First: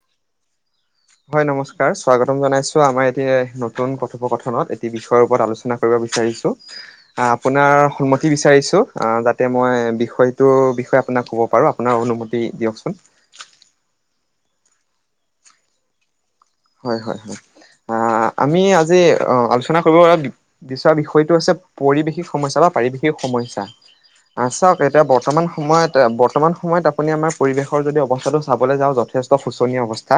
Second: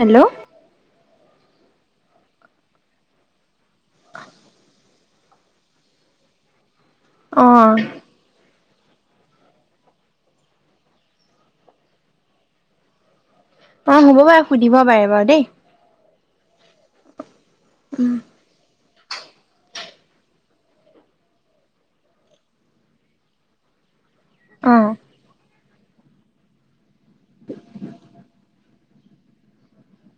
Hello'- হয়, নমস্কাৰ, স্বাগতম জনাইছো আমাৰ এতিয়া নতুন কথোপকথনত এটি বিষয়ৰ ওপৰত আলোচনা- কৰিব বিচাৰিছো। [inaudible] আপোনাৰ সন্মতি বিচাৰিছো। যাতে মই বিষয়টোৰ বিষয়ে আপোনাক ক'ব পাৰোঁ, আপোনাৰ অনুমতি দিয়কচোন। অ' হ'ব পাৰে সুধিব পাৰে বাৰু দেই। হয় হয় হয়। উম। আহ আমি আজি অ আলোচনা কৰিব পৰা- বিচৰা বিষয়টো হৈছে পৰিৱেশিক সমস্যা বা পাৰিবেশিক সমস্যা। অ চাওক এতিয়া- বৰ্তমান সময়ত বৰ্তমান সময়ত আপুনি আমাৰ পৰিৱেশৰ যদি অৱস্থাটো চাবলৈ যাওঁ যথেষ্ট শোচনীয় অৱস্থা।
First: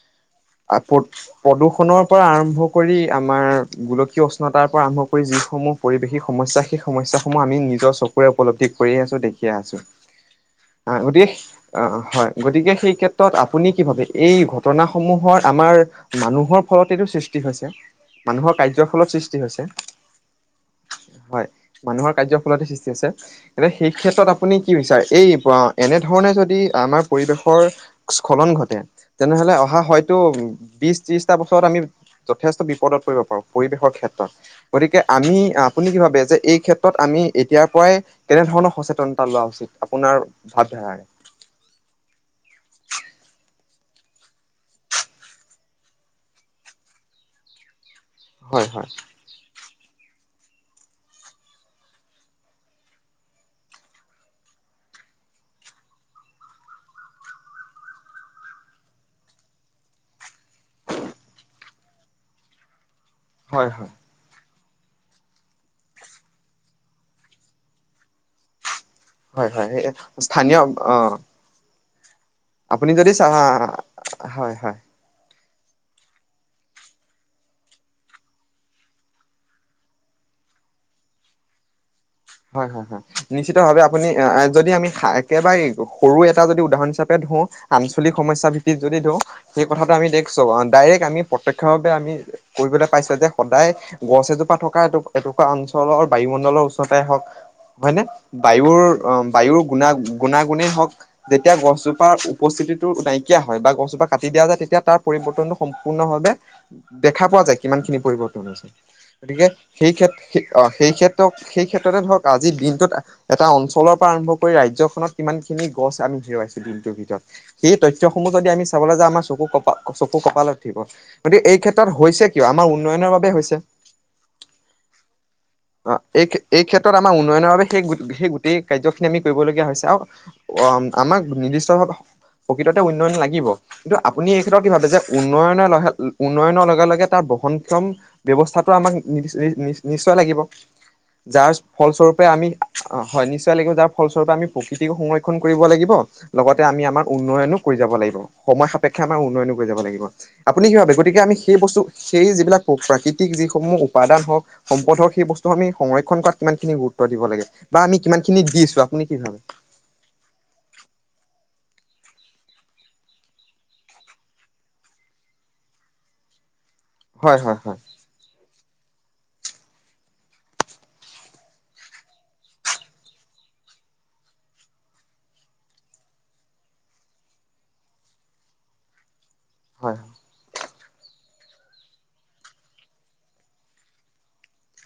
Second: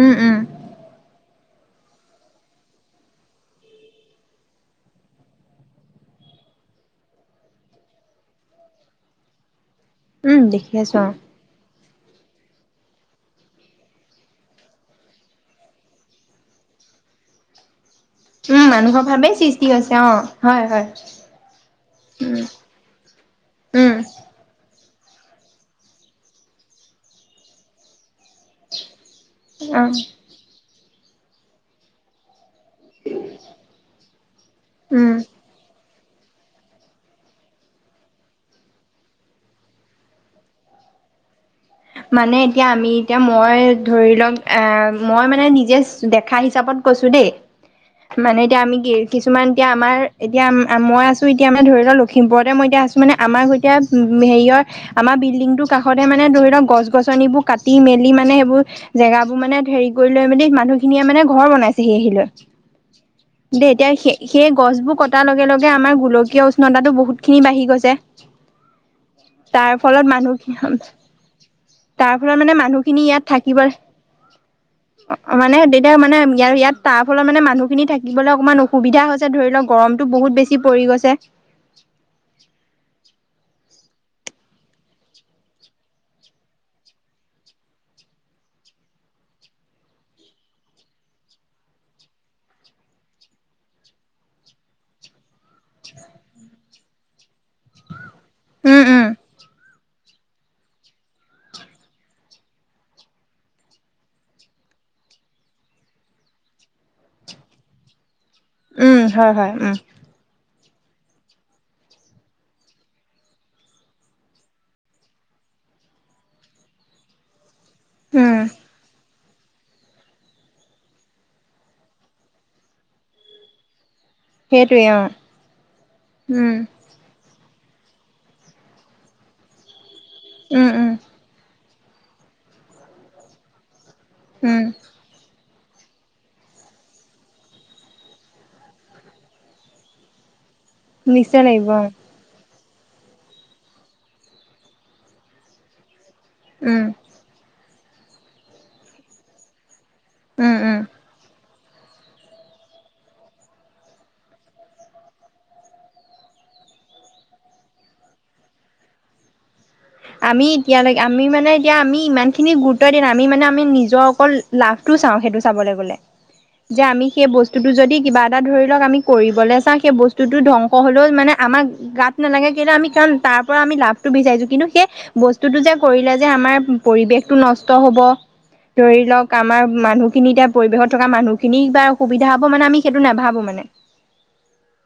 উম উম। আপদ- প্ৰদূষণৰ পৰা আৰম্ভ কৰি আমাৰ গোলকীয় উষ্ণতাৰ পৰা আৰম্ভ কৰি যিসমূহ- পৰিৱেশিক সমস্যা সেই সমস্যাসমূহ আমি নিজৰ চকুৰে উপলব্ধি কৰিয়ে আছো দেখিয়ে আছো। উম দেখি আ আছো অ [unintelligible] অ' হয়, গতিকে সেই ক্ষেত্ৰত আপুনি কি ভাবে এই ঘটনাসমূহৰ- আমাৰ মানুহৰ ফলত এইটো সৃষ্টি হৈছে উম মানুহৰ ভাৱেই সৃষ্টি হৈছে অ হয় হয় হয় মানুহৰ কাৰ্য উম ফলতে সৃষ্টি আছে এতি সেই উম ক্ষেত্ৰত আপুনি কি বিচাৰে এই এনেধৰণে যদি আমাৰ পৰিৱেশৰ স্থলন ঘটে তেনেহ'লে অহা অ হয়তো বিশ ত্ৰিশটা বছৰত আমি যথেষ্ট পদত কৰিব পাৰোঁ পৰিৱেশৰ ক্ষেত্ৰত গতিকে উম আমি আ আপুনি কি ভাবে যে এই ক্ষেত্ৰত আমি এতিয়াৰ পৰাই কেনে ধৰণৰ সচেতনতা লোৱা উচিত আপোনাৰ ভাৱ ধাৰাৰে মানে এতিয়া আমি এতিয়া মই ধৰি লওক এ মই মানে নিজে দেখা হিচাপত কৈছো দেই মানে এতিয়া হয় আমি হয় কিছু কিছুমান এতিয়া আমাৰ এতিয়া মই আছো এতিয়া মানে ধৰি লওক লখিমপুৰতে মই এতিয়া আছো মানে আমাৰ স‌ই হেৰিয়ৰ আমাৰ বিল্ডিংটোৰ কাষতে মানে ধৰি লওক গছ গছনিবোৰ কাটি মেলি মানে সেইবোৰ জেগাবোৰ মানে হেৰি কৰি লৈ মেলি মানুহখিনিয়ে মানে ঘৰ বনাইছে সি হিলৈ দে হয় এতিয়া সেই সেই গছবোৰ কটাৰ লগে লগে আমাৰ গোলকীয় উষ্ণতাটো বহুত খিনি বাঢ়ি গৈছে। হয় হয় তাৰ হয় ফলত মানুহ কি স্থানীয় হ অ তাৰ ফলত মানে আপুনি মানুহখিনি যদি চা ইয়াত হয় হয় থাকিব‌ই অ মানে তেতিয়া মানে ই ইয়াত তাৰ ফলত মানে মানুহ খিনি থাকিবলৈ অকমান অসুবিধা হৈছে ধৰি লওক গৰমটো বহুত বেছি পৰি গৈছে। হয় হয় হয়। নিশ্চিত ভাৱে আপুনি এ যদি আমি একেবাৰে সৰু এটা যদি উদাহৰণ হিচাপে ধৰোঁ আঞ্চলিক সমস্যা ভিত্তিত যদি ধওঁ সেই কথাটো আমি দেখছো ডাইৰেক্ট আমি প্ৰত্যক্ষভাৱে আমি কৰিবলে পাইছো যে সদায় গছ এজোপা থকা এ এটুকা অঞ্চলৰ বায়ুমণ্ডলৰ ওচৰত তে হওক হয় নে? বায়ুৰ উম উম অ বায়ুৰ গুনা গুণাগুণেই হওক যেতিয়া গছজোপাৰ উপস্থিতিটো নাইকিয়া হয় বা গছজোপা কাটি দিয়া যায় তেতিয়া তাৰ পৰিৱৰ্তনো সম্পূৰ্ণ ভাৱে দেখা পোৱা যায় কিমান খিনি পৰিবৰ্তন উম হয় গতিকে হয় উম সেই ক্ষেত্ৰত অ সেই ক্ষেত্ৰত সেই ক্ষেত্ৰতে ধৰক আজি দিনটোত এটা অঞ্চলৰ পৰা আৰম্ভ কৰি ৰাজ্যখনত কিমান খিনি গছ আমি হেৰুৱাইছো দিনটোৰ ভিতৰত সেই তথ্যসমূহ উম যদি আমি চাবলৈ যাওঁ আমাৰ চকু ক চকু কপালত উঠিব, গতিকে এই ক্ষেত্ৰত হৈছে কিয় আমাৰ উন্নয়নৰ বাবে হৈছে। সেইটোৱে অ অ এই উম ক্ষেত্ৰত আমাৰ উন্নয়নৰ বাবে সেই সেই গোটেই কাৰ্যখিনি আমি কৰিবলগীয়া হৈছে, আৰু অ উম উম আমাক নিৰ্দিষ্ট ভাৱে প্ৰকৃততে উন্নয়ন লাগিব, কিন্তু আপুনি এই উম ক্ষেত্ৰত কি ভাবে যে উন্নয়নৰ লে উন্নয়নৰ লগে লগে তাৰ বহনক্ষম ব্যৱস্থাটো আমাক নিদিছ নিশ্চয় লাগিব নিশ্চয় যাৰ লাগিব অ ফলস্বৰূপ আমি অ হয় নিশ্চয় লাগিব, যাৰ ফলস্বৰূপে আমি প্ৰকৃতিক সংৰক্ষণ কৰিব লাগিব লগতে উম আমি আমাৰ উন্নয়নো কৰি যাব লাগিব, সময় সাপেক্ষে আমাৰ উন্নয়নো কৰি যাব লাগিব। উম আপুনি কি উম ভাবে গতিকে আমি সেই বস্তু সেই যিবিলাক প্ৰাকৃতিক যিসমূহ উপাদান হওক সম্পদ হওক সেই বস্তু আমি সংৰক্ষণ কৰাত কিমান খিনি গুৰুত্ব দিব লাগে, বা আমি কিমান খিনি দিছো আপুনি কি ভাবে? আমি এতিয়ালৈ আমি মানে এতিয়া আমি ইমানখিনি গুৰুত্ব দিম আমি মানে আমি নিজৰ অকল লাভটো চাওঁ সেইটো চাবলে গ'লে, যে আমি সেই হয় হয় বস্তুটো হয় যদি কিবা এটা ধৰি লওক আমি কৰিবলে চাওঁ সেই বস্তুটো ধ্বংস হলেও মানে আমাক গাত নালাগে কিন্তু আমি কাৰণ তাৰপৰা আমি লাভটো বিচাৰিছো কিন্তু সেই বস্তুটো যে কৰিলে যে আমাৰ পৰিবেশটো নষ্ট হব ধৰি লওক আমাৰ হয় মানুহখিনি এতিয়া পৰিৱেশত থকা মানুহখিনি কিবা অসুবিধা হ'ব মানে আমি সেইটো নাভাবো মানে।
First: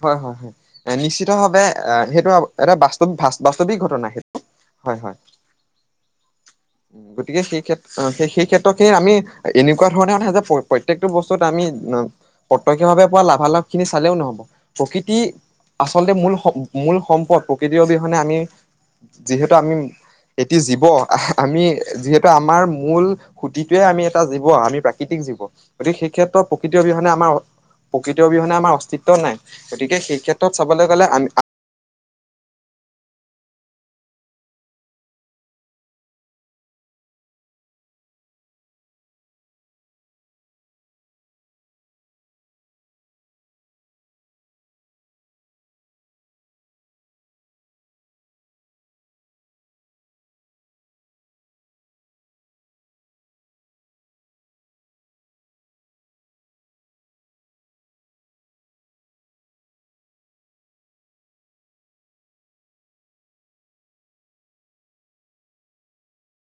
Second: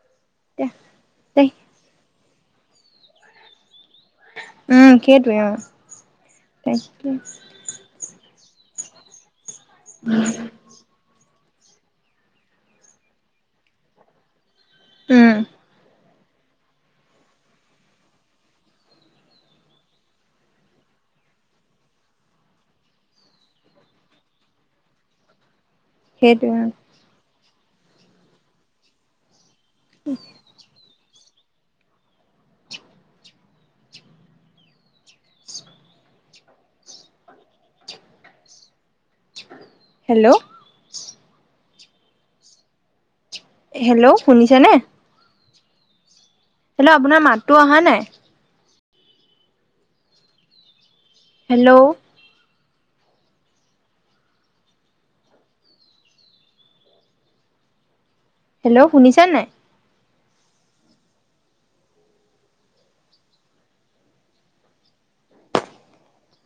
হয় হয় হয়, নিশ্চিত ভাৱে এ সেইটো এটা বাস্তৱ বাস্তৱিক ঘটনা সেইটো। উম হয় হয় সেইটোৱে উম। গতিকে সেই ক্ষেত্ৰ সেই ক্ষেত্ৰখিনি আমি এনেকুৱা ধৰণে মানে যে প প্ৰত্যেকটো বস্তুত আমি প্ৰত্যক্ষভাৱে পোৱা লাভালাভ খিনি চালেও নহব। প্ৰকৃতি উম আচলতে মূল সম মূল সম্পদ প্ৰকৃতিৰ অবিহনে আমি যিহেতু আমি এটি জীৱ আহ আমি যিহেতু আমাৰ মূল সুতিটোৱে আমি এটা জীৱ আমি প্ৰাকৃতিক জীৱ। গতিকে সেই ক্ষেত্ৰত সেইটোৱে অ প্ৰকৃৃতৰ অবিহনে আমাৰ প্ৰকৃৃতিৰ অবিহনে আমাৰ অস্তিত্ব নাই। গতিকে সেই ক্ষেত্ৰ ত চাবলে গ'লে আমি হেল্ল'। হেল্ল' শুনিছানে? হেল্ল' আপোনাৰ মাতটো অহা নাই। হেল্ল। হেল্ল' শুনিছা নে নাই?